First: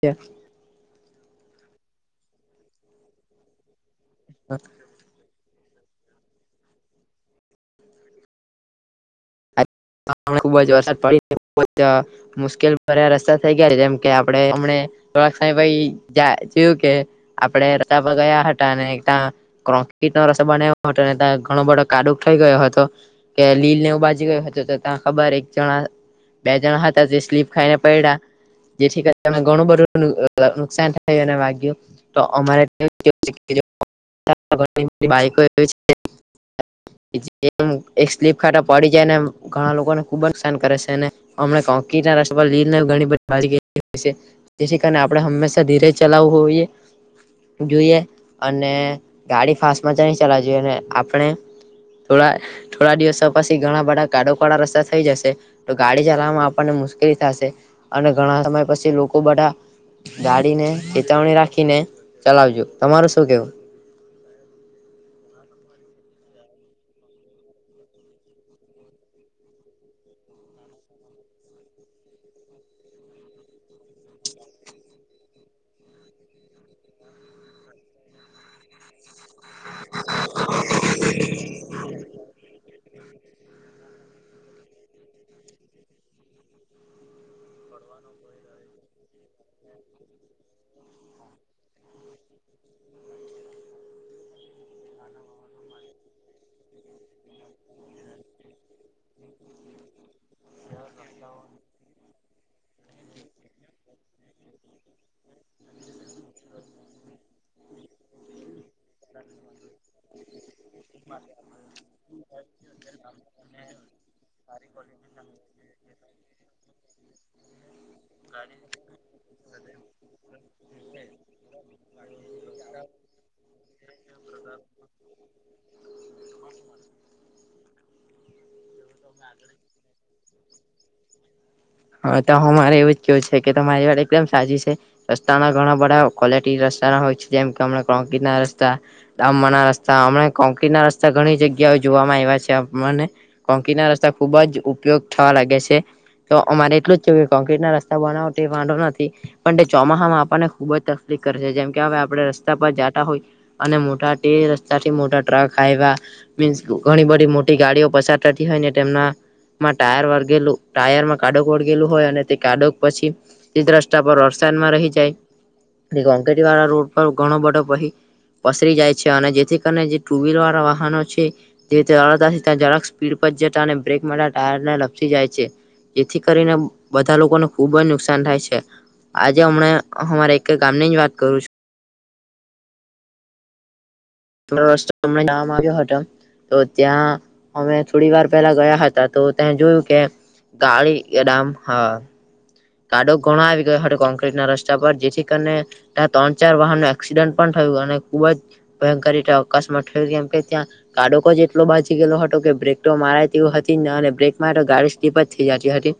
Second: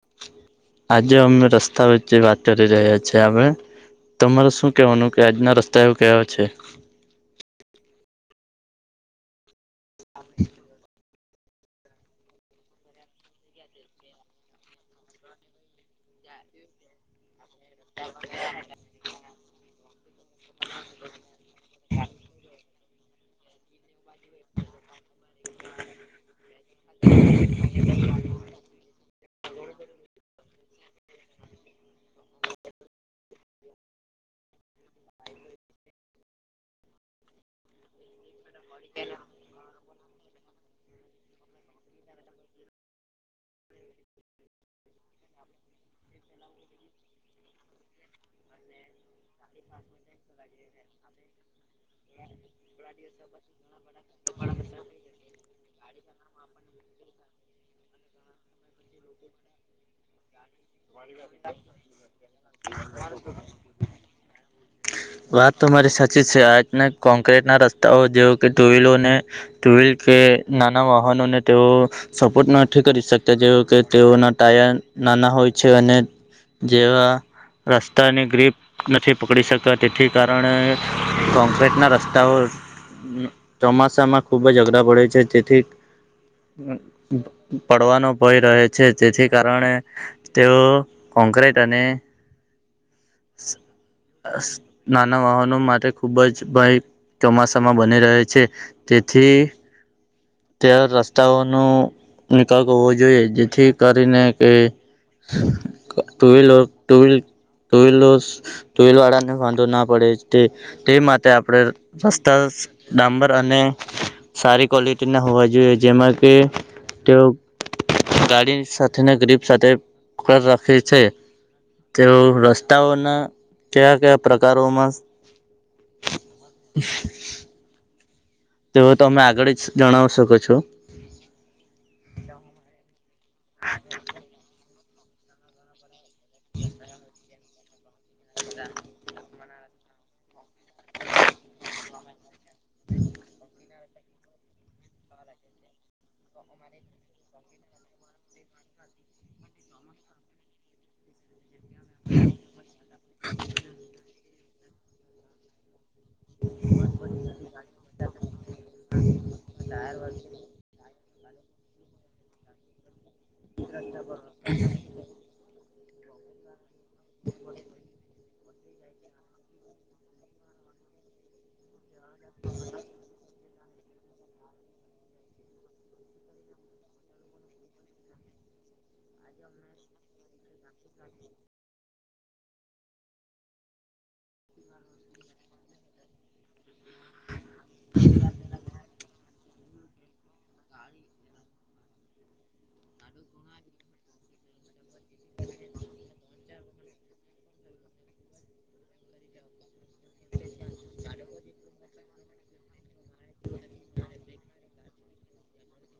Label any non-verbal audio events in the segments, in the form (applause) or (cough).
ખુબ આજે અમે રસ્તા વચ્ચ વાત કરી રહ્યા છેીએ આપણે. તમારે શું કહેવાનું કે આજના રસ્તા એવ કવા છે. ખુબ જ વરસાદ પડી. મુશ્કેલ ભર્યા રસ્તા થઈ ગયા છે જેમ કે આપડેમને થોડાક સા ભાઈ. જેવુ કે આપણે રસતા પર ગયા હતા અને ત (unintelligible) ન રસો બના્યો હતો ત્યા ઘણો બધો કાડુક થઈ ગયો હતો કે લીલ ને બાજુ. ગયો હતો તો ત ખબર એક જણા બે જણા હતા જે સ્લીપ ખાઈને પડ્યા. જેથી કરી ઘણું બધું નુકસાન થયું અને વાગ્યું તો અમારે. (unintelligible) એમ એક સ્લીપ ખાતાા પડી જેને ઘણા લોકોને ખુબ જ (unintelligible) જેથી કારણે આપણે હંમેશા ધીરે ચલાવવું હોઈએ જોઈએ અને ગાડી ફાસ્ટમાં જ નહી ચલા જોઈએ અને આપણે. થોડા થોડા દિવસ પછી. ઘણા બધા કાડો કળા રસ્તા થઈ જશે તો ગાડી ચલાવામાં આપણને મુશ્કેલી થશે અને ઘણા પછી લોકો બધા ગાડીને ચેતવણી રાખીને ચલાવજો તમારું. કેવું વાત તો મારી સાચી છે આજના કોંક્રીટના રસ્તાઓ જેવ કે ટુવીિલોને ટુવીિલ કે નાના વાહનોને તેઓ સપોર્ટ નથી કરી શકતા જેવ કે તેઓના ટાયર નાના હોય છે અને જેવા તાની ગ્રીપ નથી પકડી શકતા તેથી કારણે કોક્રેટના રસ્તા તા ઓ ચોમાસામાં ખુબ જ અઘરા પડે છે તેથી પડવાનો ભય રહે છે જેથી કારણે તેઓ કોંક્રેટ અને (inaudible) નાના વાહનો માટે ખૂબ જ ભય ચોમાસામાં બની રહે છે તેથી ત્યા રસ્તાઓનો નિકાલ હોવો જોઈએ જેથી કરીને કે ટુવલ ટુ વિલ ટલ ટુઈલ વાળાને વાંધો ના પડે તે તે માટે આપણે રસ્તા ડામંબર અને સારી ક્વોલિટી ના હોવા જોઈએ જેમાં કે તેઓ ગાડી સાથેના ગ્રીપ સાથે પકડ રાખે છે તેઓ કયા કયા પ્રકારોમાં તે તમે આગળ જ જણાવી શકો છો કયો છે કે તમારી વાર એકદમ સાચી છે રસ્તાના ઘણા બધા ક્વોલિટી રસ્તાના હોય છે જેમ કે હમણા કોકટ ના રસ્તા ડામ ના રસ્તા હમણા કોકટ ના રસ્તા ઘણી જગ્યા જોવામાં આવ્યા છે મને કોંકી ના રસ્તા ખુબ જ ઉપયોગ થવા લાગે છે તો અમારે એટલું જ છે કોક્રીટ ના રસ્તા બનાવો તે વાંધો નથી પણ તે ચોમાસા માં આપણને ખુબ જ તકલીફ જેમ કે હવે આપણે રસ્તા પર જાતા હોય અને મોટા રસ્તાથી મોટા ટ્રક આવ્યા મીનસ ઘણી બધી મોટી ગાડીઓ પસાર થતી હોયને તેમનામાં ટાયર વર્ગેલું ટ માં કાડોક ઓળગેલું હોય અને તે કાડોક પછી તે દ્રષ્ટા પર વરસાદમાં રહી જાય એ અંકટી વાળા રોડ પર ઘણો બડો પાઈ પસરી જાય છે અને જેથી કરીને જે ટુ વ્હીલર વાળા વાહનો છે જેથી રળતાથી જડક સ્પીડ પર જતા અને બ્રેક માટે ટાયરને લપસી જાય છે જેથી કરીને બધા લોકોને ખુબ જ નુકસાન થાય છે. આજે હમણા અમારે કે ગામની જ વાત કરું છું રસ્તો તમને નામ આવ્યો હતો તો ત્યાં અમે થોડી વાર પેલા ગયા હતા તો ત જોયું કે ગાડી એડમ હા કાડો ઘણો આવી ગયો કોક્ર્રીટ ના રસ્તા પર, જેથી કરીને ત્યાં ત્રણ ચાર વાહન ન એક્સિડન્ટ પણ થયો અને ખુબ જ ભયંકરી અવકાશમાં થ કેમ કે ત્યાં કાડોકો જ એટલો બાજી ગયેલો હતો કે બ્રેક તો મારા તે હતી અને બ્રેકમાં તો ગાડી સ્ટીપ જ થઈ જતી હતી,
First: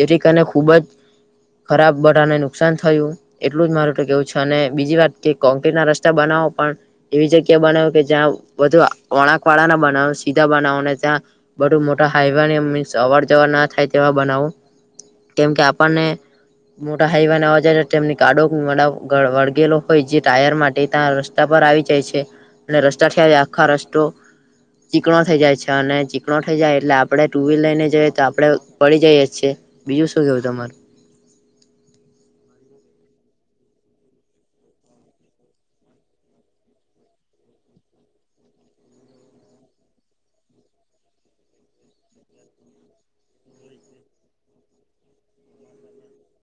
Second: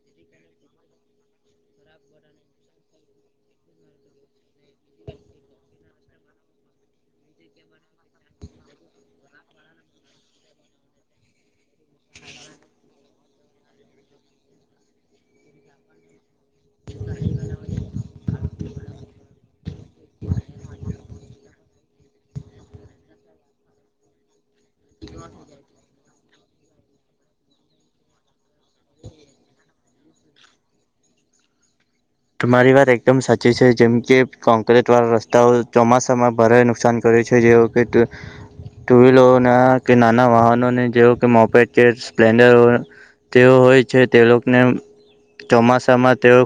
જેથી કરીને ખુબ જ (inaudible) ખરાબ બટાને નુકસાન થયું, એટલું જ મારું તો કેવું છે, અને બીજી વાત કે કોંક્રટ ના રસ્તા બનાવો પણ એવી જગ્યા બનાવ કે જ્યાં બુ વળાક વાળા ના બનાવો સીધા બનાવો ત્યાં બધું મોટા હાઈવે મીસ અવર જવર ના થાય તેવા બનાવું કેમ કે આપણને ને મોટા હાઈવાનેવા જ તેમની કાડો જે લોકો હોય જે ટાયર માટે ત્યાં રસ્તા પર આવી જાય છે અને રસ્તાથી આખા રસ્તો ચીકણો થઈ જાય છે અને ચીકણો થઈ જાય એટલે આપડણે ટુ વ્લ લઈને જઈએ તો આપડે પડી જઈએ છીએ, બીજું તમારે તમારી વાત એકદમ સાચી છે, જેમ કે કોંક્રીટ વાળા રસ્તાઓ ચોમાસામાં ભારે નુકસાન કર્યું જેકે ટુ વ્લરો કે નાના વાહનોને જે કે મોપે સ્પ્લેન્ડર તેઓ હોય છે તે લોકોને ચોમાસામાં તેઓ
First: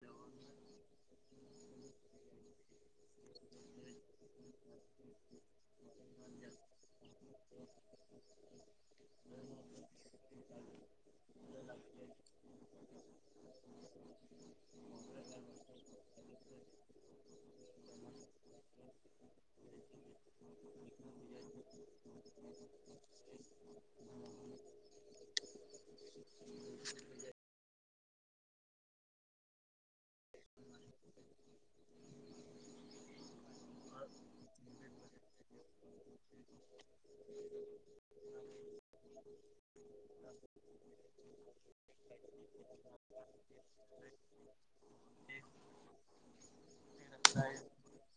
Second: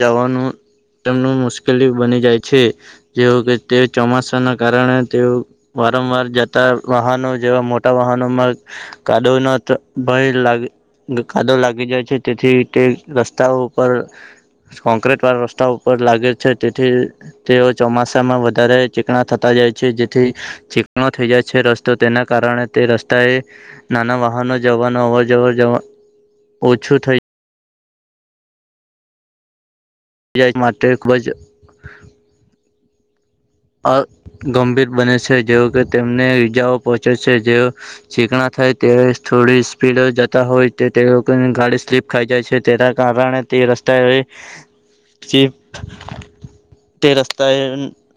જવાનું તેમ મુશ્કેલી બની જાય છે, જે કે તે ચોમાસા ના કારણે તે વારંવાર જતા વાહનો જેવા મોટા વાહનોમાં કાડો ન ભય લાગે કાદો લાગી જાય છે, તેથી તે રસ્તાઓ ઉપર કોંક્રીટ વાળા રસ્તા ઉપર લાગે છે, તેથી તેઓ ચોમાસામાં વધારે ચીકણા થતા જાય છે જેથી ચીકણો થઈ જાય છે રસ્તો તેના કારણે તે રસ્તાએ નાના વાહનો- જવાનું અવર જવર જવા ઓછું થઈ. બજજ માટે ખૂબ જ અ ગંભીર બને છે જેવ કે તેમને ઈજાઓ પહોંચે છે જે શીખણા થાય તે થોડી સ્પીડ જતા હોય તો તે લોકોની ગાડી સ્લીપ ખાઈ જાય છે તેના કારણે તે રસ્તા શ તે રસ્તા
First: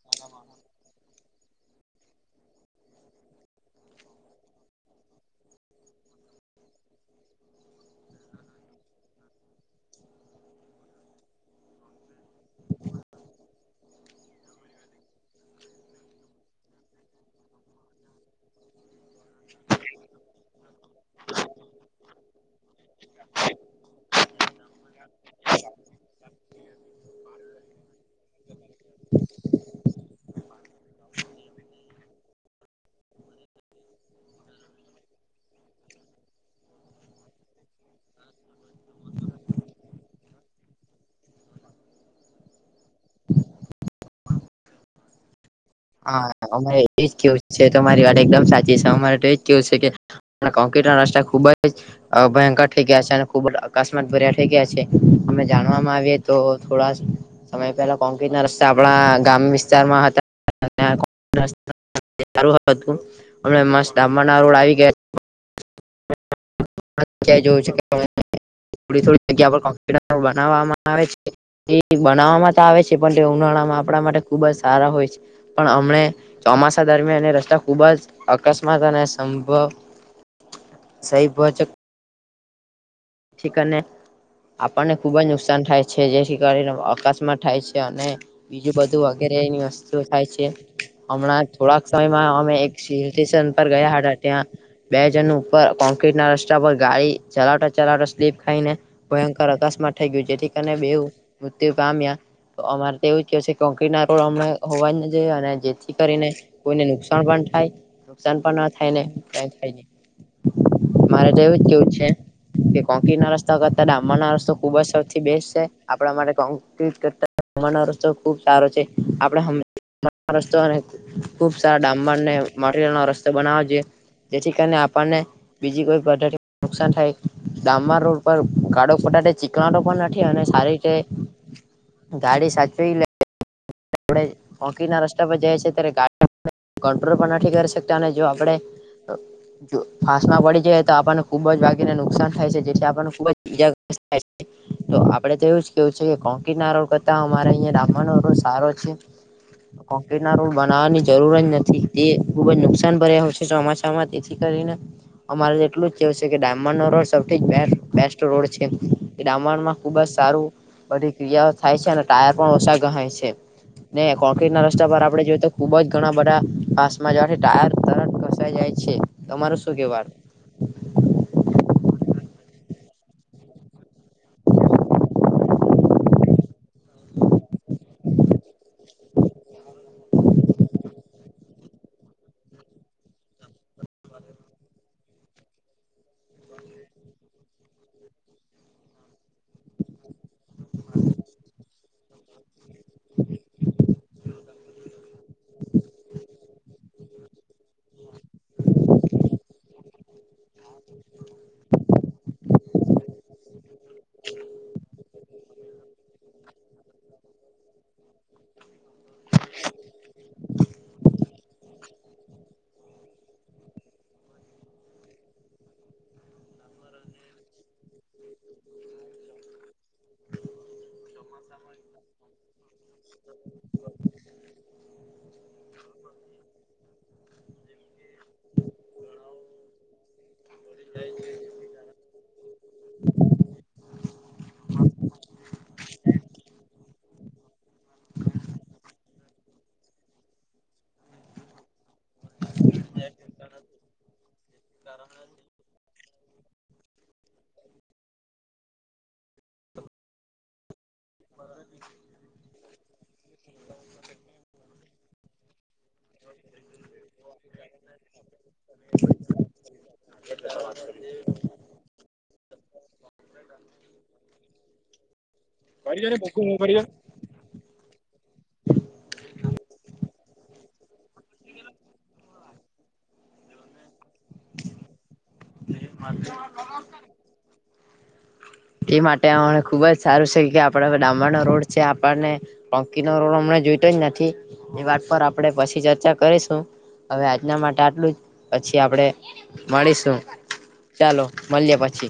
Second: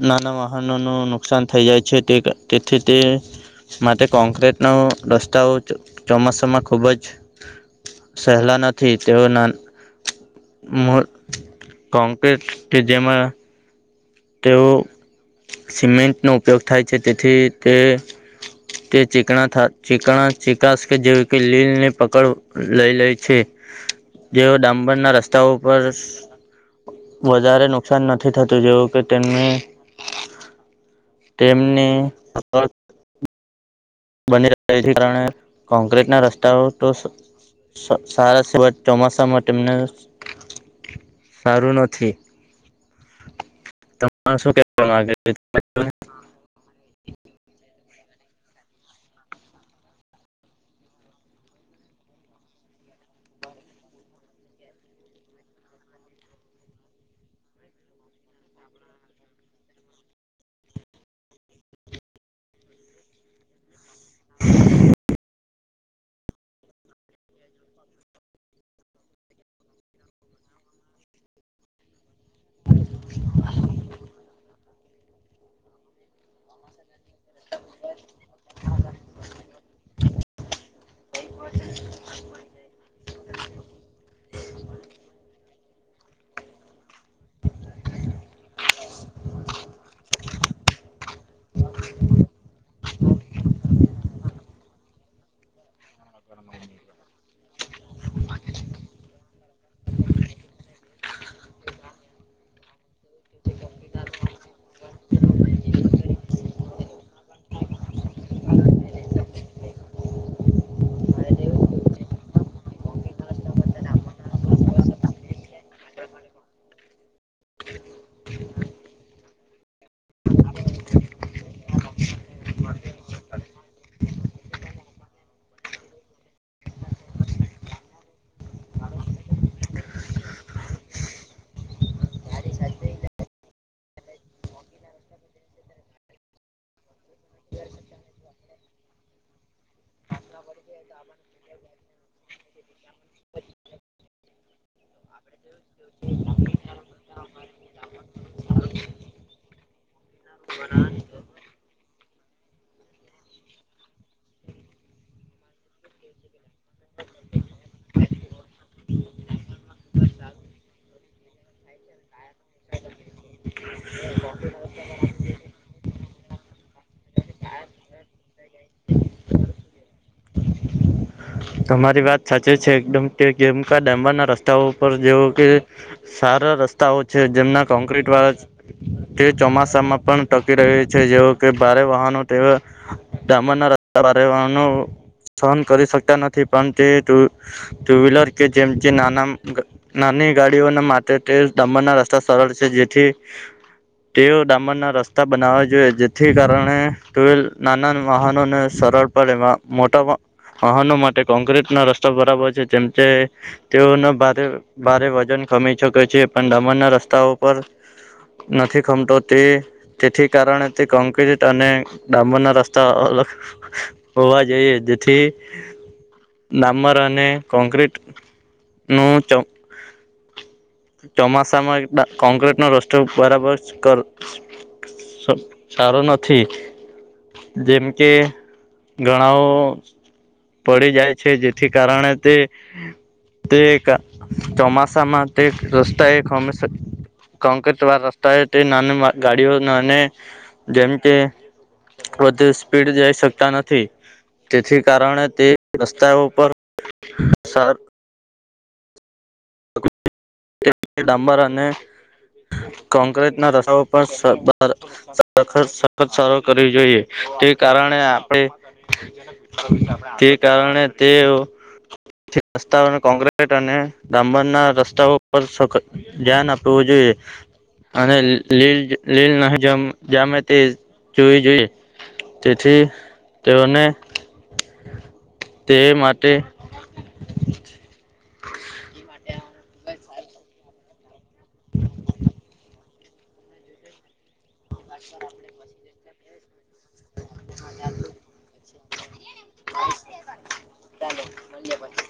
નાના વાહનોનું નુકસાન થઈ જાય છે તે તેથી તે. માટે કોંક્રટનો રસ્તાઓ ચોમાસામાં ખૂબ જ સહેલા નથી તેઓના. કોંકટ કે જેમાં તેઓ સિમેન્ટનો ઉપયોગ થાય છે તેથી તે તે ચીકણા ચીકણા ચીકાાસ કે જેવી કે લીલને પકડ લઈ લે છે. જેઓ ડામબર ના રસ્તાઓ પરર વધારે નુકસાન નથી. નથી થતું જેવું કે તેમને તેમને બની રહેથી કારણે કોંક્રિટના રસ્તાઓ તો- સારા સિવાય ચોમાસા માટે તેમને સાર નથી. શું કવા? (unintelligible) હા અમારે એજ કેવું છે તમારી વાત એકદમ સાચી છે, અમારે નાસ્ ખુબ જ ભયંકર થઈ ગયા છે અને ખૂબ જ અકસ્માત થ ગયા છે અ જાણવામાં આવીએ તો થોડા સમય પેલા કોક ના રસ્તા આપણા ગામ વિસ્તારમાં હતા સારું હતું અમ મસ્ત ડામ્બર રોડ આવી ગયા (unintelligible) (unintelligible) બનાવવામાં આવે છે એ બનાવવામાં તો આવે છે પણ તે ઉનાળામાં આપણા માટે ખુબ જ સારા હોય છે પણ હમને ચોમાસા દરમિયાન એ રસ્તા ખૂબ જ અકસ્માત અને સંભવ (inaudible) સહી ભોજક ઠીકને આપણને ખુબ જ નુકસાન થાય છે જેથી કરીને અકસ્માત થાય છે અને બીજું બધુંગ ની વસ્તુ થાય છે હમણાં થોડાક સમયમાં અમે સ્ટેશન પર ગયા હતા ત્યાં બે જણ ઉપર કોંક્રટ ના રસ્તા પર ગાડી ચલાવતા ચલા સ્લીપ ખાઈને ભયંકર અકસ્માત થઈ ગયું જેથી કરી બેવ મૃત્યુ પામ્યા તો અમારે તો એવું જ કહે કોકટ ના રોડ અમે હોવાએ અને જેથી કરીને કોઈને નુકસાન પણ થ નુકસાન પણ ના થાયને થાય મારે જેવું કેવું છે. કે કોકટ ના રસ્તા કરતા ડામબર ના રસ્તો ખુબ જ સૌથી બેસ્ટ છે આપણા માટે કોકટ કરતા (unintelligible) રસ્તો ખુબ સારો છે આપણે હમે રસ્તો અને ખૂબ સારા ડામબરને મટીરિયલનો રસ્તો બનાવો છે. જેથી કરીને આપણને બીજી કોઈ પદ્ધતિ નુકસાન થાય. ડામબ રોડ પર કાળો ફટાટે ચીકલાો પણ નથી અને સારી રીતે ગાડી સાચવી લે. આપડ મોોકી ના રસ્તા પર જાય છે ત્યારે ગાડી કટ્રોલ પણ નથી કરી શકતા અને જો આપણેે. જો ફાાસમાં પડી જાય તો આપણને ખુબ જ વાગીને નુકસાન થાય છે જેથી આપણને ખુબ જ ઈજા (inaudible) તો આપડે તો એવ જ કેવું છે કે કોંક ના રોલ કરતા અમારે અહંયા દામ્બર રસ્તો સારો કોકટ ના રોમ બનાવવાની જરૂર જ નથી તે ખુબ જ નુકસાન ભર્યા છે ચોમાસાામાં તેથી કરીને અમારે એટલું જશે કે ડાયમંડ નો રોડ સૌથી બેસ્ટ રોડ છે કે ડાયમંડમાં ખુબ જ સારું બધી ક્રિયાઓ થાય છે અને ટાયર પણ ઓછા ગહાય છે ને કોક્રીટ ના રસ્તા પર આપડે જોયએ તો ખુબ જ ઘણા બધા પાસમાં જવાથી ટાયર તર ઘસાઈ જાય છે તમાર શું કેવા તમારી વાત સાચી છે એકદમ કે કેમકા ડામબના રસ્તાઓ ઉપ જેવો કે સારા રસ્તાઓ છે જેમના કોન્ક્રટ વાળા તે ચોમાસામાં પણ ટકી રહહી છે જેવ કે ભારે વાહનો તેવા ડામના પરવાનું સહન કરી શકતા નથી થી પણ તે ટુ વ્હીલર કે જેમ કે નાની ગાડીઓના માટે દમણ ના રસ્તા સરળ છે જેથી તેઓ ડામર ના રસ્તા બનાવવા જોઈએ જેથી કારણે ટલ નાના વાહનોને સરળડ એમાં મોટા વાહનો માટે કોંક્રટ ના રસ્તા બરાબર છે તેમ તે તેઓને ભારે ભારે વજન કમાી શકે છે પણ ડમણ ના રસ્તાઓ ઉપર નથી ખમતો તે તેથી કારણે તે કોંક્રટ અને ડાબરના રસ્તા હોવા જોયે જથી ડામર અને કોંક્રટ નું ચ ચોમાસામાં કોંક્રીટ નો રસ્તો બરાબર કર સ સારું નથી જેમ કે ઘણાઓ પડી જાય છે જેથી કારણે તે તે એક ચોમાસામાં તે રસ્તા એક હંમેશા (unintelligible) રસ્તા તે નાની ગાડીઓ અને જેમ કે વધુ સ્પીડ જઈ શકતા નથી તેથી કારણે એ રસ્તાઓ પર સર ડામબર અને કોંક્રીટના રસાઓ (unintelligible) પર વખત સરળ કરવી જોઈએ તે કારણે આપણે તે કારણે તે રસ્તાને કોક્રટ અને ડામબર ના રસ્તાઓ પર સ કરી દો ને મોઘું ધ્યાન હું કરી આપવું દો. જોઈએ અને લીલ લીલ ન જામે તે જોઈ જોઈ તેથી તેઓને તે માટે (unintelligible) એ માટે હ ખુબ જ સારું છે કે આપડા ડામરનો રોડ છે આપણને ટંકી નો રોડ હમને જોઈતો જ નથી. એની વાત પર આપણે પછી ચર્ચા કરીશું હવે આજના માટે આટલું જ પછી આપણે મળીશું. ચાલો મલીએ પછી